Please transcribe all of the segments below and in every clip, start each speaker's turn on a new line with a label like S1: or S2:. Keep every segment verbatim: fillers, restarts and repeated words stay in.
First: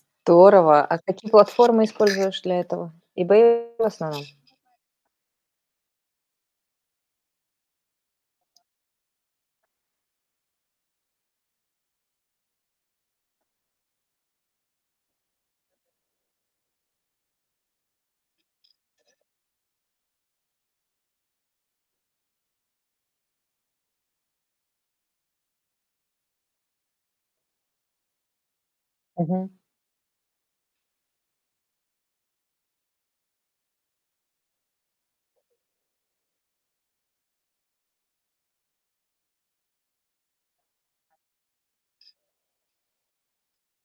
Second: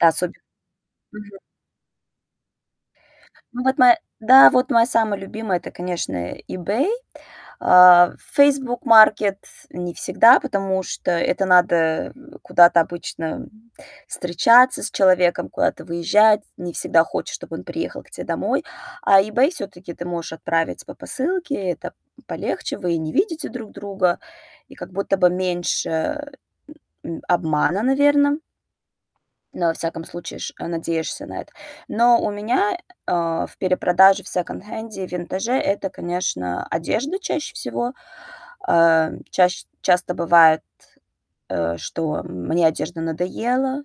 S1: Да, особь
S2: А какие
S1: Мгм.
S2: платформы используешь для этого?
S1: Ну
S2: EBay
S1: вот
S2: в
S1: моя
S2: основном.
S1: да, вот моя самая любимая- это, конечно, eBay. А, Facebook Market не всегда, потому что это надо куда-то обычно встречаться с человеком, куда-то выезжать. Не всегда хочешь, чтобы он приехал к тебе домой. А eBay всё-таки ты можешь отправить по посылке, это полегче. Вы и не видите друг друга, и как будто бы меньше, м, обмана, наверное.
S2: Мгм.
S1: Но, во всяком случае, ш надеешься на это. Но у меня, э, в перепродаже, в секонд-хенде и винтаже это, конечно, одежда чаще всего. Э, чащ часто бывает, э, что мне одежда надоела,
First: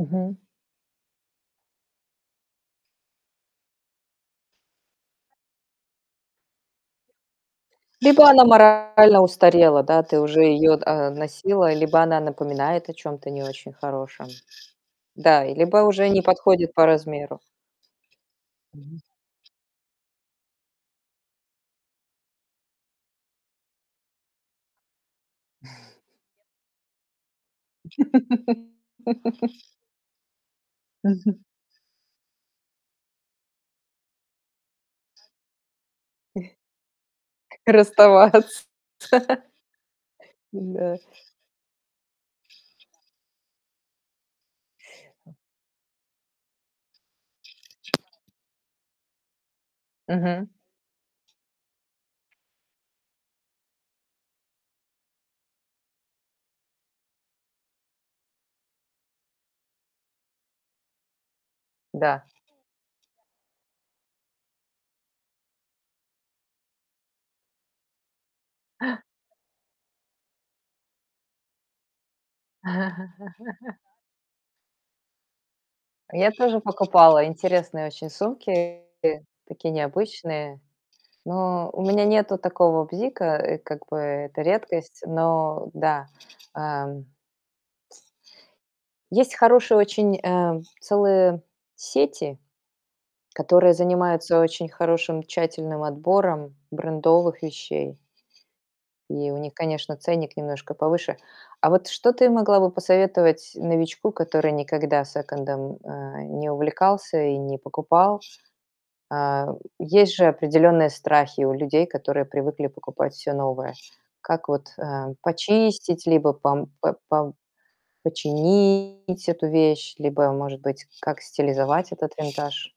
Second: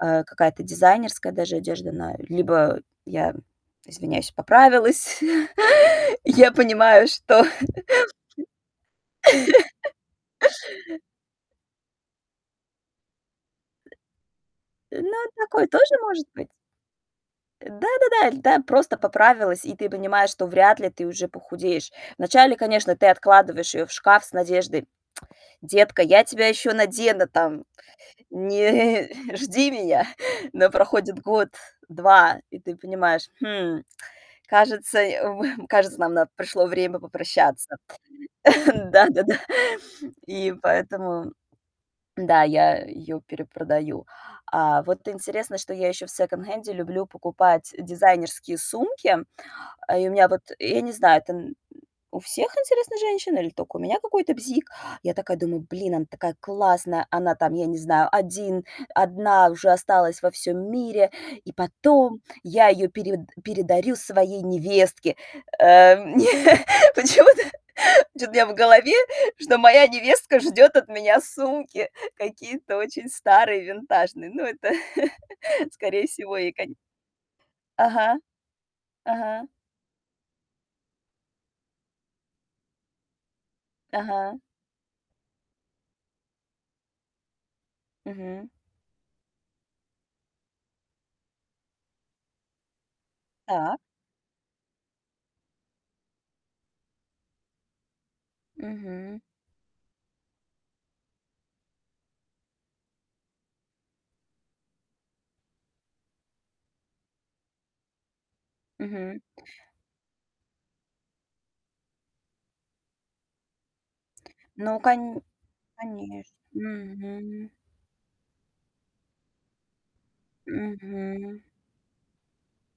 S1: э, какая-то дизайнерская даже одежда на либо я, извиняюсь, поправилась. Я понимаю, что
S2: Либо она морально устарела, да, ты уже ее д а, носила, либо она напоминает о чем-то не очень хорошем,
S1: Ну,
S2: да?
S1: такое
S2: Либо
S1: тоже
S2: уже не
S1: может быть.
S2: подходит по размеру.
S1: Да-да-да. Да, иль да просто
S2: Мгм.
S1: поправилась, и ты понимаешь, что вряд ли ты уже похудеешь. Вначале, конечно, ты откладываешь её в шкаф с надеждой: "Детка, я тебя ещё надену, там, не жди меня". Но проходит
S2: Мгм.
S1: год, два, и ты понимаешь: "Хм, кажется, м, кажется, нам на пришло время попрощаться".
S2: Расставаться.
S1: Да-да-да. И
S2: Да.
S1: поэтому, да, я её перепродаю. А, вот интересно, что я ещё в секонд-хенде люблю покупать дизайнерские сумки. И у меня вот,
S2: Мгм.
S1: я не знаю, это у всех, интересно, женщин или только у меня какой-то бзик. Я такая думаю: "Блин, она такая классная, она, там, я не знаю, один одна уже осталась во всём мире, и потом
S2: Да.
S1: я её перев передарю своей невестке". Э, почему-то, почему-то у меня в голове, что моя невестка ждёт от меня сумки какие-то очень старые, винтажные. Ну это, скорее
S2: Я
S1: всего, ей
S2: тоже
S1: коне
S2: покупала интересные очень
S1: Ага,
S2: сумки,
S1: ага.
S2: такие необычные. Но у меня нету такого бзика, и как бы
S1: Ага.
S2: это редкость, но да. Ам
S1: Мгм.
S2: Есть хорошие очень, а, целые сети, которые
S1: Так.
S2: занимаются очень хорошим, тщательным отбором брендовых вещей.
S1: Мгм.
S2: И у них, конечно, ценник немножко повыше. А вот что ты могла бы посоветовать новичку, который никогда секондом, а, не увлекался и не покупал?
S1: Мгм.
S2: А, есть же определенные страхи у людей, которые привыкли покупать всё новое. Как вот,
S1: Ну
S2: а,
S1: кон
S2: почистить либо
S1: конечно.
S2: пам пэ пам
S1: Мгм.
S2: починить эту вещь, либо, может быть, как
S1: Мгм.
S2: стилизовать этот винтаж?